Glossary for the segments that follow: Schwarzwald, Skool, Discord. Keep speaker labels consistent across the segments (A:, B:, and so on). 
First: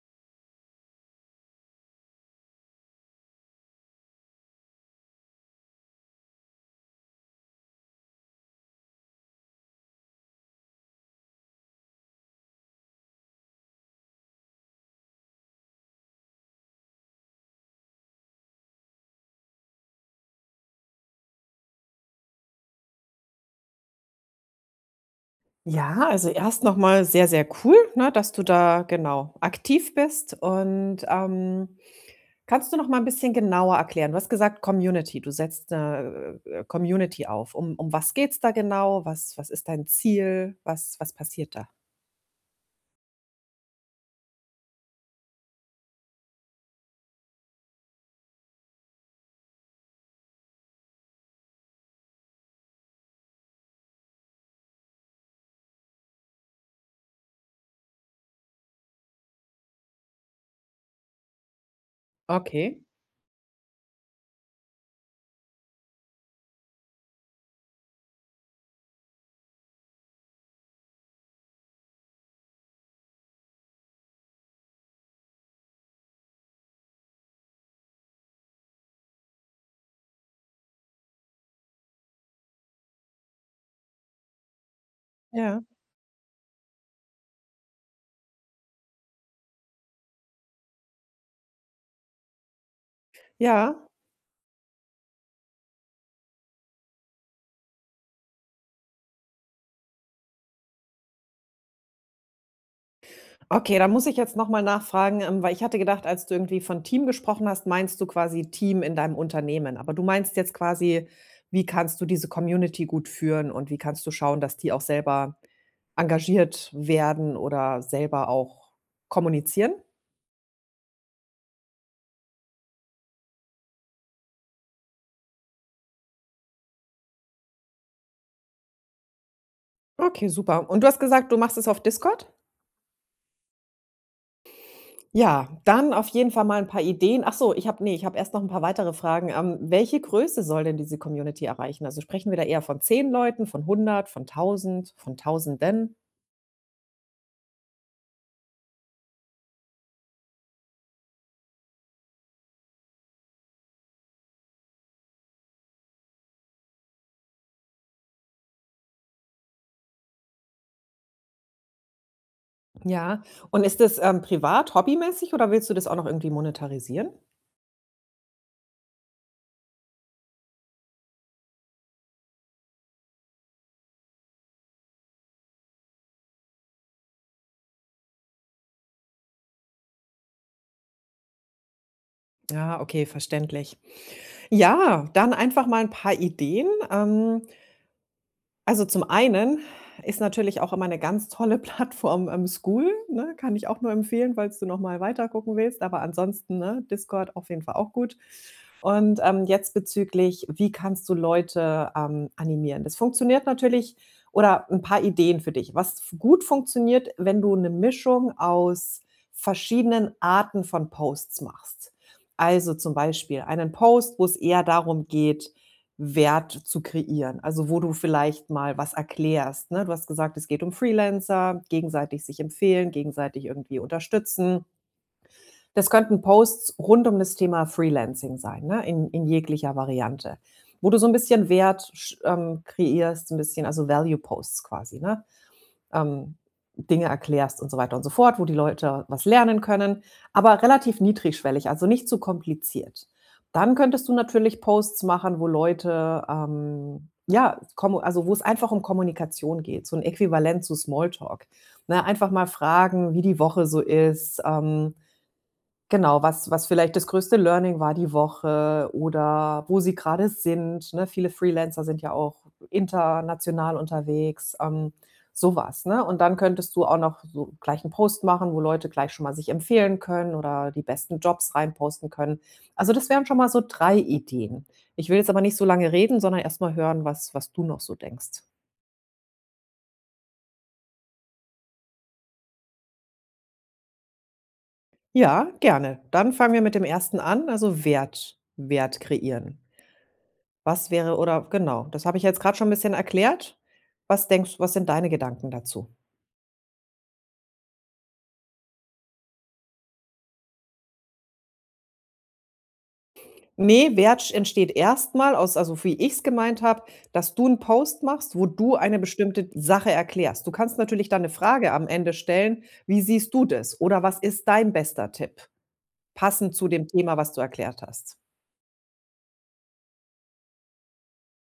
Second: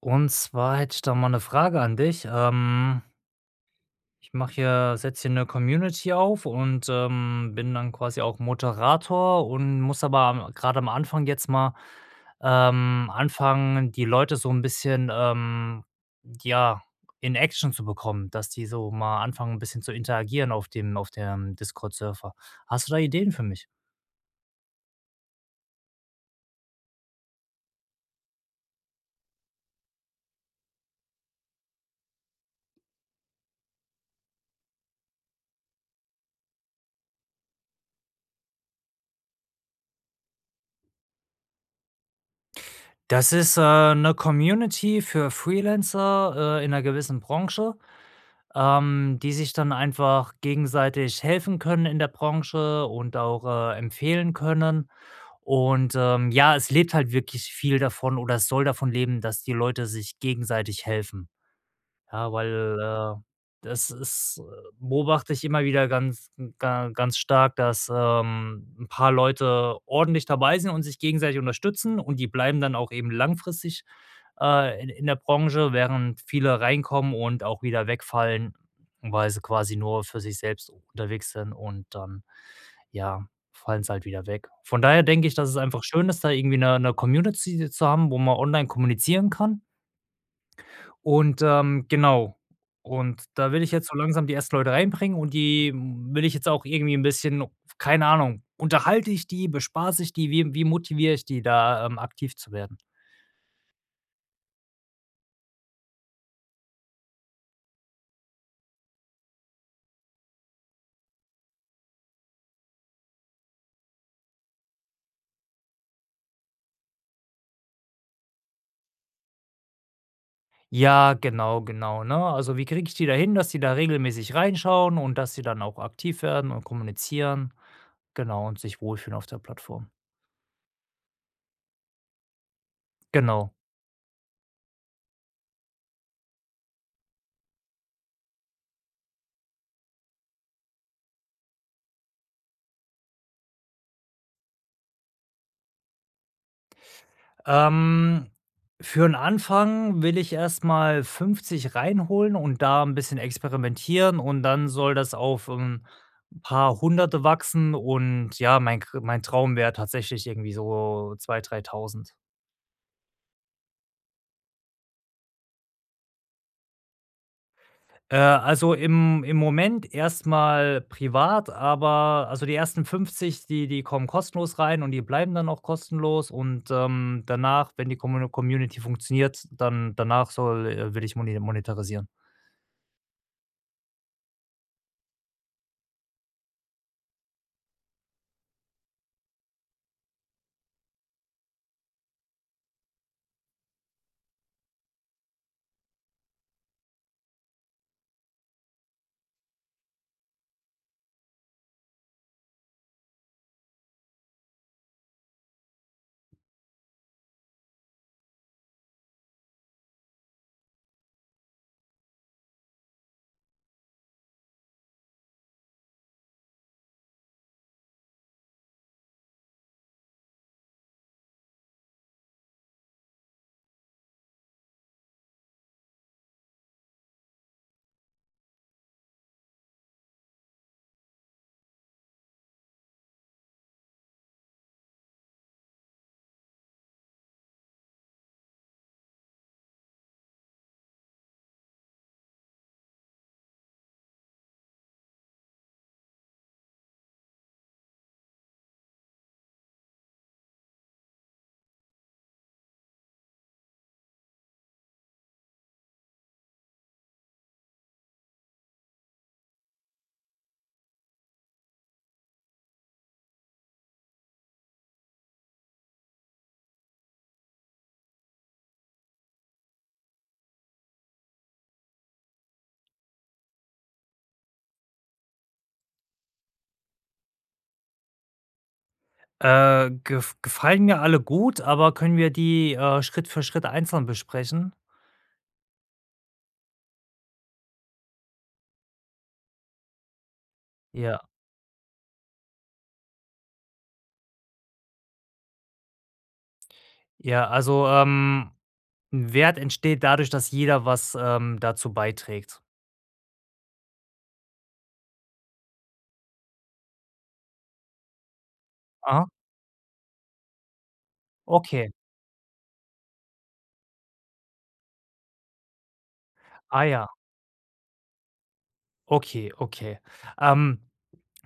A: Und zwar hätte ich da mal eine Frage an dich. Ich mache hier setze hier eine Community auf und, bin dann quasi auch Moderator und muss aber am grade am Anfang jetzt mal, anfangen, die Leute so ein bisschen, ja, in Action zu bekommen, dass die so mal anfangen, ein bisschen zu interagieren auf dem Discord-Server. Hast du da Ideen für mich?
B: Ja, also erst noch mal sehr, sehr cool, ne, dass du da genau aktiv bist und, kannst du noch mal ein bisschen genauer erklären? Du hast gesagt Community, du setzt 'ne, Community auf. Um was geht's da genau? Was ist dein Ziel? Was passiert da?
A: Das ist, 'ne Community für Freelancer, in einer gewissen Branche. Die sich dann einfach gegenseitig helfen können in der Branche und auch, empfehlen können. Und, ja, es lebt halt wirklich viel davon oder es soll davon leben, dass die Leute sich gegenseitig helfen. Ja, weil,
B: Okay.
A: äh, das ist beobachte ich immer wieder ganz stark, dass, 'n paar Leute ordentlich dabei sind und sich gegenseitig unterstützen und die bleiben dann auch eben langfristig, in der Branche, während viele reinkommen und auch wieder wegfallen, weil sie quasi nur für sich selbst unterwegs sind und dann, ja, fallen sie halt wieder weg. Von daher denke ich, dass es
B: Ja.
A: einfach schön ist, da irgendwie eine 'ne Community zu haben, wo man online kommunizieren kann. Und, genau. Und da will ich
B: Ja.
A: jetzt so langsam die ersten Leute reinbringen und die will ich jetzt auch irgendwie ein bisschen keine Ahnung, unterhalte ich die, bespaße ich die, wie motiviere ich die da, aktiv zu werden?
B: Okay, da muss ich jetzt noch mal nachfragen, weil ich hatte gedacht, als du irgendwie von Team gesprochen hast, meinst du quasi Team in deinem Unternehmen. Aber du meinst jetzt quasi, wie kannst du diese Community gut führen und wie kannst du schauen, dass die auch selber engagiert werden oder selber auch kommunizieren?
A: Ja, genau, genau, ne? Also, wie kriege ich die dahin, dass die da regelmäßig reinschauen und dass sie dann auch aktiv werden und kommunizieren, genau, und sich wohlfühlen auf der Plattform.
B: Okay, super. Und du hast gesagt, du machst es auf Discord?
A: Genau.
B: Ja, dann auf jeden Fall mal ein paar Ideen. Ach so, ich habe nee, ich habe erst noch ein paar weitere Fragen. Welche Größe soll denn diese Community erreichen? Also, sprechen wir da eher von 10 Leuten, von 100, von 1.000, von Tausenden?
A: Ähm, für einen Anfang will ich erst mal 50 reinholen und da ein bisschen experimentieren und dann soll das auf, ein paar Hunderte wachsen und ja, mein Traum wäre tatsächlich irgendwie so 2.000, 3.000.
B: Ja. Und ist das, privat, hobbymäßig oder willst du das auch noch irgendwie monetarisieren?
A: Also im Moment erst mal privat, aber also die ersten 50 die kommen kostenlos rein und die bleiben dann auch kostenlos und, danach, wenn die Community funktioniert, dann danach soll will ich moni monetarisieren.
B: Ja, okay, verständlich. Ja, dann einfach mal ein paar Ideen. Also, zum einen ist natürlich auch immer eine ganz tolle Plattform, Skool, ne? Kann ich auch nur empfehlen, falls du noch mal weiter gucken willst, aber ansonsten, ne, Discord auf jeden Fall auch gut. Und, jetzt bezüglich, wie kannst du Leute, animieren? Das funktioniert natürlich oder ein paar Ideen für dich. Was f Gut funktioniert, wenn du eine Mischung aus verschiedenen Arten von Posts machst. Also, zum Beispiel einen Post, wo es eher darum geht, Wert zu kreieren, also wo du vielleicht mal was erklärst, ne? Du hast gesagt, es geht um Freelancer, gegenseitig sich empfehlen, gegenseitig irgendwie unterstützen. Das könnten Posts rund um das Thema Freelancing sein, ne, in jeglicher Variante, wo du so ein bisschen Wert sch kreierst, so ein bisschen also Value Posts quasi, ne? ähm, Dinge erklärst und so weiter und so fort, wo die Leute was lernen können, aber relativ niedrigschwellig, also nicht zu kompliziert. Dann könntest du natürlich Posts machen, wo Leute, ja, kommu also wo es einfach um Kommunikation geht, so ein Äquivalent zu Smalltalk, ne? Einfach mal fragen, wie die Woche so ist, genau, was vielleicht das größte Learning war die Woche oder wo sie gerade sind, ne? Viele Freelancer sind ja auch international unterwegs, so, ne? Und dann könntest du auch noch so gleich 'n Post machen, wo Leute gleich schon mal sich empfehlen können oder die besten Jobs rein posten können. Also, das wären schon mal so 3 Ideen. Ich will jetzt aber nicht so lange reden, sondern erst mal hören, was du noch so denkst.
A: Gefallen mir alle gut, aber können wir die, Schritt für Schritt einzeln besprechen?
B: Ja, gerne. Dann fangen wir mit dem ersten an, also Wert kreieren. Was wäre
A: Ja.
B: oder genau, das habe ich jetzt gerade schon ein bisschen erklärt. Was sind deine Gedanken dazu?
A: Ja, also, 'n Wert entsteht dadurch, dass jeder was, dazu beiträgt.
B: Ne, Wert entsteht erst mal aus, also, wie ich's gemeint habe, dass du 'n Post machst, wo du eine
A: Aha,
B: bestimmte Sache erklärst. Du kannst natürlich dann 'ne Frage am
A: okay.
B: Ende stellen: „Wie siehst du das?“ oder „Was ist dein bester Tipp?“ passend zu
A: Ah
B: dem
A: ja,
B: Thema, was du erklärt hast.
A: okay, okay. Ähm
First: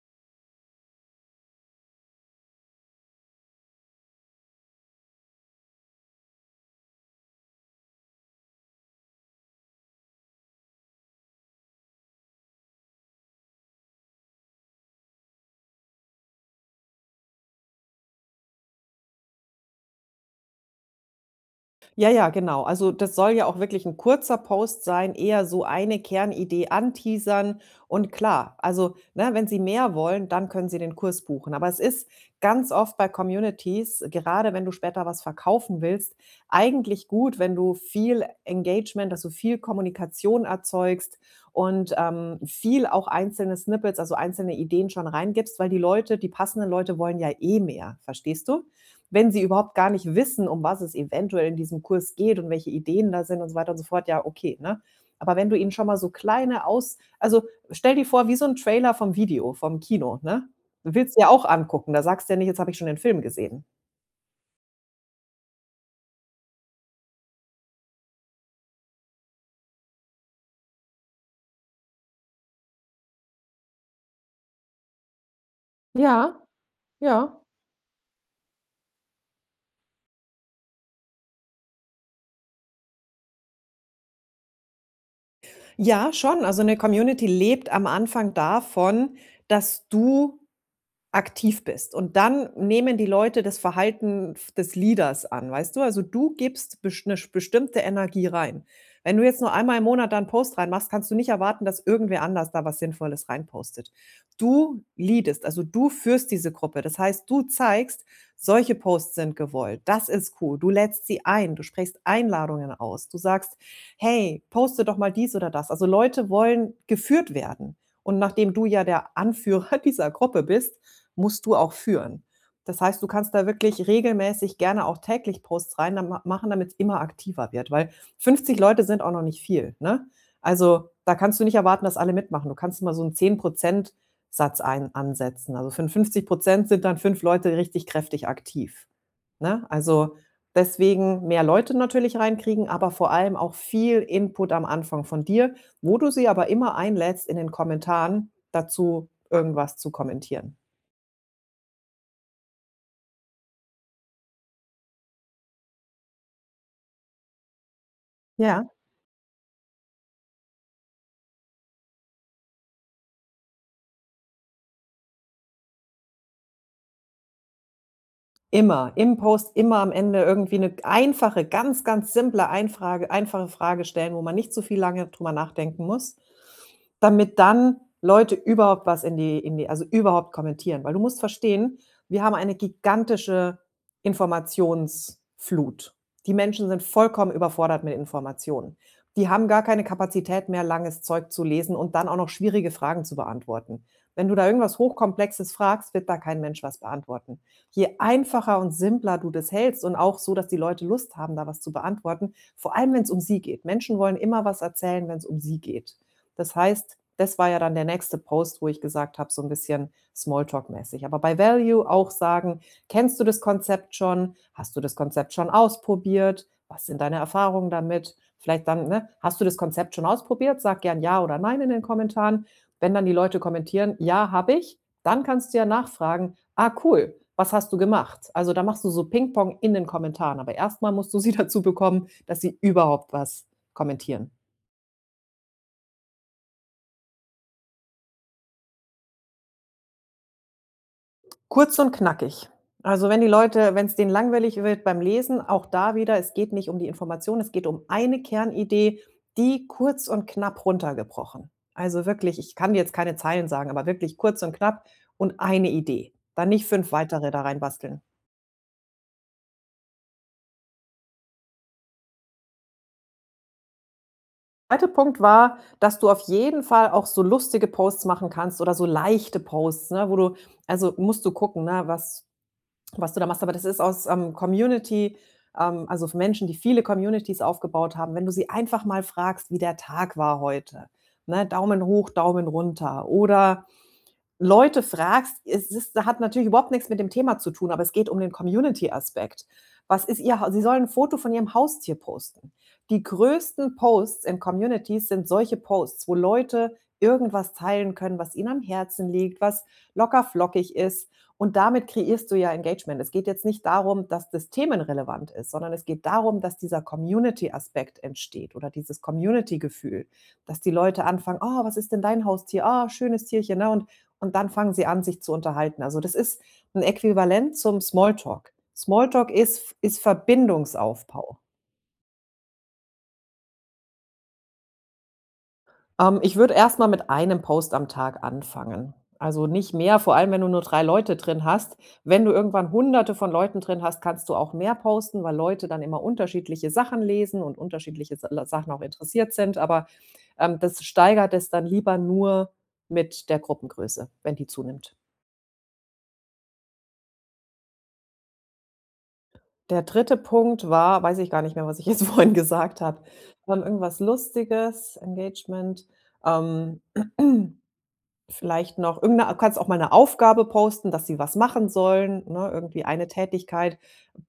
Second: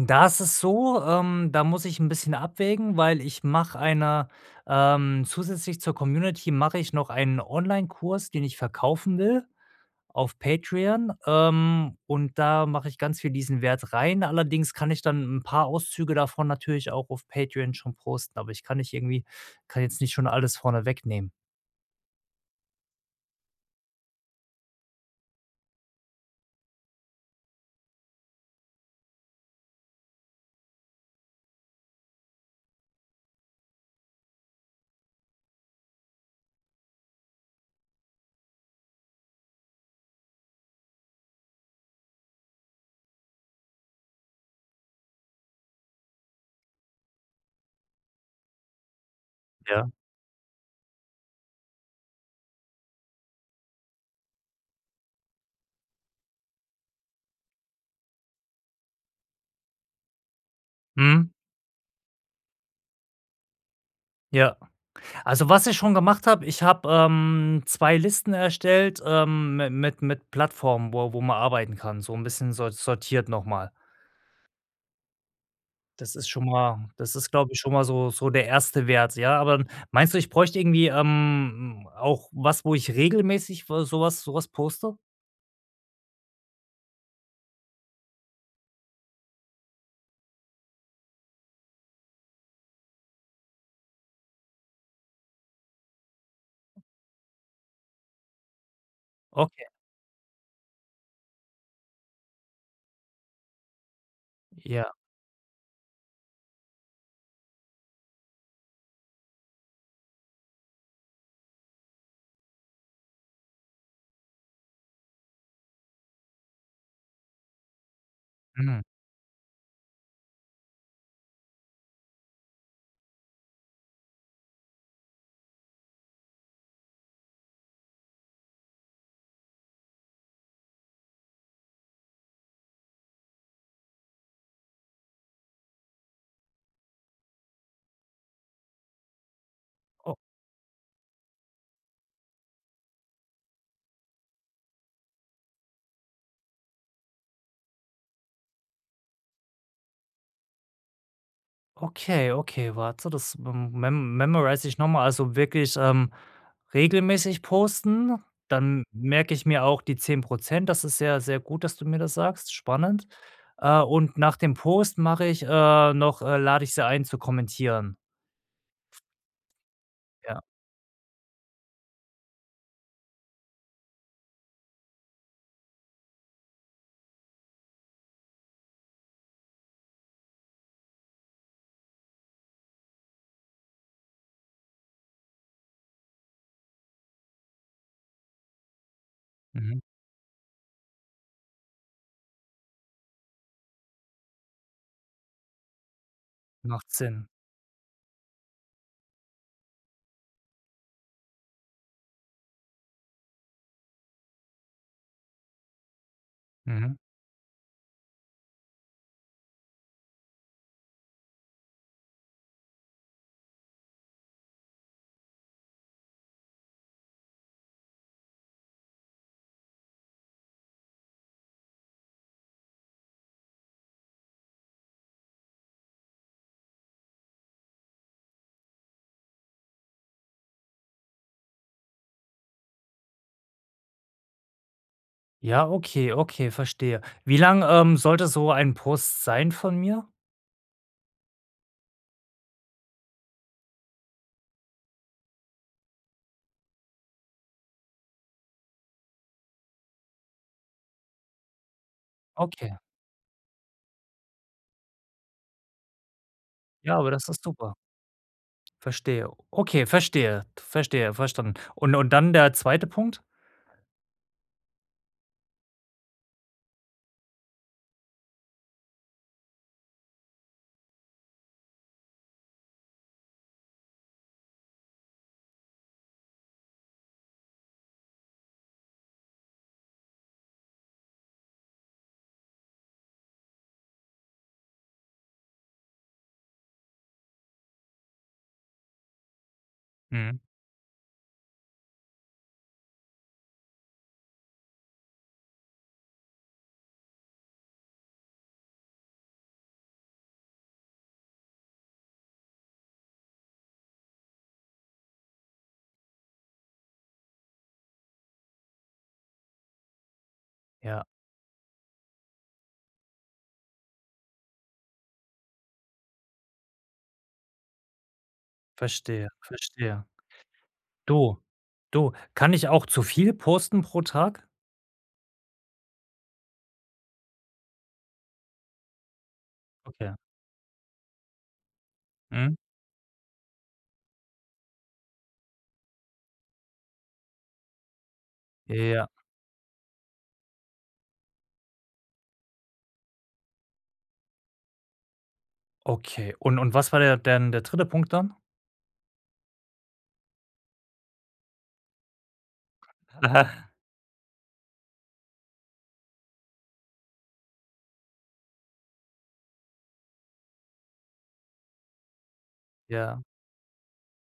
A: Da ist es so, da muss ich ein bisschen abwägen, weil ich mache eine zusätzlich zur Community mache ich noch einen Onlinekurs, den ich verkaufen will auf Patreon, und da mache ich ganz viel diesen Wert rein. Allerdings kann ich dann ein paar Auszüge davon natürlich auch auf Patreon schon posten, aber ich kann nicht irgendwie kann jetzt nicht schon alles vorne wegnehmen.
B: Ja, ja, genau. Also, das soll ja auch wirklich ein kurzer Post sein, eher so eine Kernidee anteasern und klar, also, ne, wenn Sie mehr wollen, dann können Sie den Kurs buchen. Aber es ist ganz oft bei Communities, gerade wenn du später was verkaufen willst, eigentlich gut, wenn du viel Engagement, dass du viel Kommunikation erzeugst und, viel auch einzelne Snippets, also, einzelne Ideen schon reingibst, weil die Leute die passenden Leute wollen ja eh mehr, verstehst du? Wenn sie überhaupt gar
A: Ja.
B: nicht wissen, um was es eventuell in diesem Kurs geht und welche Ideen da sind und so weiter und so fort, ja, okay, ne? Aber wenn du ihnen schon mal so kleine aus also, stell dir vor, wie so 'n Trailer vom Video, vom Kino, ne? Willst ja
A: Mhm.
B: auch angucken. Da sagst du ja nicht: „Jetzt habe ich schon den Film gesehen.“
A: Ja. Also, was ich schon gemacht habe, ich habe, 2 Listen erstellt, mi mit Plattformen, wo man arbeiten kann, so ein bisschen sortiert nochmal. Das ist
B: Ja,
A: schon mal das ist,
B: ja.
A: glaube ich, schon mal so der erste Wert, ja. Aber meinst du, ich bräuchte irgendwie, auch was, wo ich regelmäßig w sowas was so poste?
B: Ja, schon. Also, 'ne Community lebt am Anfang davon, dass du aktiv bist. Und dann nehmen die Leute das Verhalten f des Leaders an, weißt du? Also, du gibst best- eine 'ne bestimmte Energie rein. Wenn du jetzt nur
A: Okay,
B: einmal im Monat da 'n Post reinmachst, kannst du nicht erwarten, dass irgendwer anders da was Sinnvolles reinpostet. Du
A: ja,
B: leadest, also, du führst diese Gruppe. Das heißt, du zeigst: „Solche Posts sind gewollt. Das ist cool.“ Du lädst sie ein, du sprichst Einladungen aus. Du sagst: „Hey, poste doch mal dies oder das.“ Also, Leute wollen geführt werden. Und nachdem du
A: mhm.
B: ja der Anführer dieser Gruppe bist, musst du auch führen. Das heißt, du kannst da wirklich regelmäßig, gerne auch täglich Posts rein da ma machen, damit's immer aktiver wird, weil 50 Leute sind auch noch nicht viel, ne? Also, da kannst du nicht erwarten, dass alle mitmachen. Du kannst mal so einen 10 Prozent Satz ein ansetzen. Also, für 50% sind dann 5 Leute richtig kräftig aktiv, ne? Also, deswegen mehr Leute natürlich reinkriegen, aber vor allem auch viel Input am Anfang von dir, wo du sie aber immer einlädst, in den Kommentaren dazu irgendwas zu kommentieren.
A: Okay, okay, warte, das memorize ich nochmal. Also wirklich, regelmäßig posten,
B: Ja,
A: dann merke ich mir auch die 10%. Das ist sehr, sehr gut, dass du mir das sagst. Spannend. Und nach dem Post mache ich, noch lade ich sie ein zu kommentieren.
B: immer. Im Post immer am Ende
A: Ja,
B: irgendwie 'ne einfache, ganz, ganz simple Einfrage einfache Frage stellen, wo man nicht so viel lange drüber nachdenken muss, damit dann Leute überhaupt was in die also, überhaupt kommentieren. Weil du musst verstehen, wir haben eine gigantische Informationsflut. Die Menschen sind vollkommen überfordert mit Informationen. Die haben gar
A: mhm,
B: keine Kapazität mehr, langes Zeug zu lesen und dann auch noch schwierige Fragen zu beantworten. Wenn du da irgendwas Hochkomplexes fragst, wird da kein Mensch was
A: macht Sinn.
B: beantworten. Je einfacher und simpler du das hältst und auch so, dass die Leute Lust haben, da was zu beantworten, vor allem wenn es um sie geht. Menschen wollen immer was erzählen, wenn es um sie geht. Das
A: Mhm.
B: heißt, das war ja dann der nächste Post, wo ich gesagt habe, so ein bisschen Smalltalk-mäßig. Aber bei Value auch sagen: „Kennst du das Konzept schon? Hast du das Konzept schon ausprobiert? Was sind deine Erfahrungen damit?“ Vielleicht dann, ne: „Hast du das Konzept schon ausprobiert? Sag gern ja oder nein in den Kommentaren.“ Wenn dann die Leute kommentieren: „Ja, habe ich“, dann kannst du ja nachfragen: Ah, cool. Was hast du gemacht? Also, da machst du so Pingpong in den Kommentaren, aber erstmal musst du sie dazu bekommen, dass sie überhaupt was kommentieren.
A: Ja, okay, okay, verstehe. Wie lang, sollte so ein Post sein von mir?
B: Kurz und knackig. Also, wenn die Leute wenn es denen langweilig wird beim Lesen, auch da wieder, es geht nicht um die Information, es geht um eine Kernidee, die kurz und knapp runtergebrochen. Also, wirklich, ich kann
A: Okay.
B: dir jetzt keine Zeilen sagen, aber wirklich kurz und knapp und eine Idee. Dann nicht 5
A: Ja, aber das
B: weitere da
A: ist super.
B: reinbasteln.
A: Verstehe. Okay, verstehe, verstehe, verstanden. Und dann der zweite Punkt?
B: Zweite Punkt war, dass du auf jeden Fall auch so lustige Posts machen kannst oder so leichte Posts, ne, wo du also, musst du gucken, ne, was du da machst. Aber das ist aus, Community, also für Menschen, die viele Communities aufgebaut haben. Wenn du sie einfach mal fragst, wie der Tag war heute, ne? Daumen hoch, Daumen runter oder Leute fragst, es ist hat natürlich überhaupt nichts mit dem Thema zu tun, aber es geht um den Community-Aspekt. Was ist ihr
A: Mhm.
B: Hau Sie sollen ein Foto von ihrem Haustier posten. Die größten Posts in Communities sind solche Posts, wo Leute irgendwas teilen können, was ihnen am Herzen liegt, was locker flockig ist. Und damit kreierst du ja Engagement. Es geht jetzt nicht darum, dass das themenrelevant ist, sondern es geht darum, dass dieser Community-Aspekt entsteht oder dieses Community-Gefühl, dass die Leute
A: Ja,
B: anfangen: „Oh, was ist denn dein Haustier? Ah, schönes Tierchen, na und?“ Und dann fangen sie an, sich zu unterhalten. Also, das ist ein Äquivalent zum Smalltalk.
A: verstehe,
B: Smalltalk ist F ist
A: verstehe. Du,
B: Verbindungsaufbau.
A: du, kann ich auch zu viel posten pro Tag?
B: Ich würde erst mal mit einem Post am Tag anfangen. Also, nicht mehr,
A: Okay.
B: vor allem, wenn du nur 3 Leute drin hast. Wenn du
A: Mhm.
B: irgendwann Hunderte von Leuten drin hast, kannst du auch mehr posten, weil Leute dann immer unterschiedliche Sachen lesen und unterschiedliche Sa Sachen auch
A: Ja,
B: interessiert sind, aber, das steigert es dann lieber nur mit der Gruppengröße, wenn die zunimmt.
A: okay. Und was war der denn der dritte Punkt dann?
B: Der dritte Punkt war, weiß ich gar nicht mehr, was ich jetzt vorhin gesagt habe. Irgendwas Lustiges, Engagement, ähm, vielleicht noch irgend 'ne, kannst auch mal eine Aufgabe posten, dass sie was machen sollen, ne? Irgendwie eine
A: Ja,
B: Tätigkeit,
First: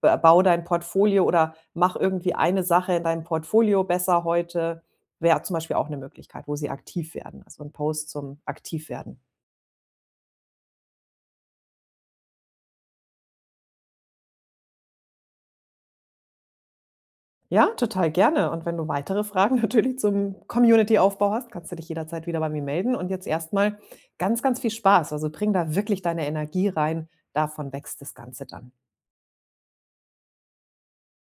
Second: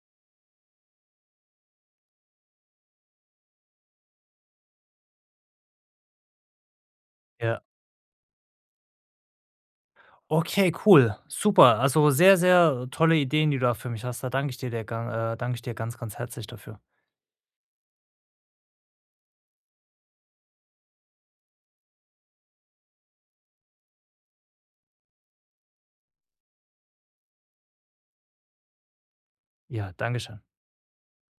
B: b baue dein Portfolio oder mach irgendwie eine Sache in deinem Portfolio besser heute, wäre zum Beispiel auch eine Möglichkeit, wo sie aktiv werden, also
A: ja.
B: ein Post zum Aktivwerden.
A: Okay, cool. Super. Also, sehr, sehr tolle Ideen, die du da für mich hast. Da danke ich dir der gan Danke ich dir ganz, ganz herzlich dafür.
B: Ja, total gerne. Und wenn du weitere Fragen natürlich zum Community-Aufbau hast, kannst du dich jederzeit wieder bei mir melden. Und jetzt erstmal ganz, ganz viel Spaß. Also bring da wirklich deine Energie rein. Davon wächst das Ganze dann.
A: Ja, danke schön.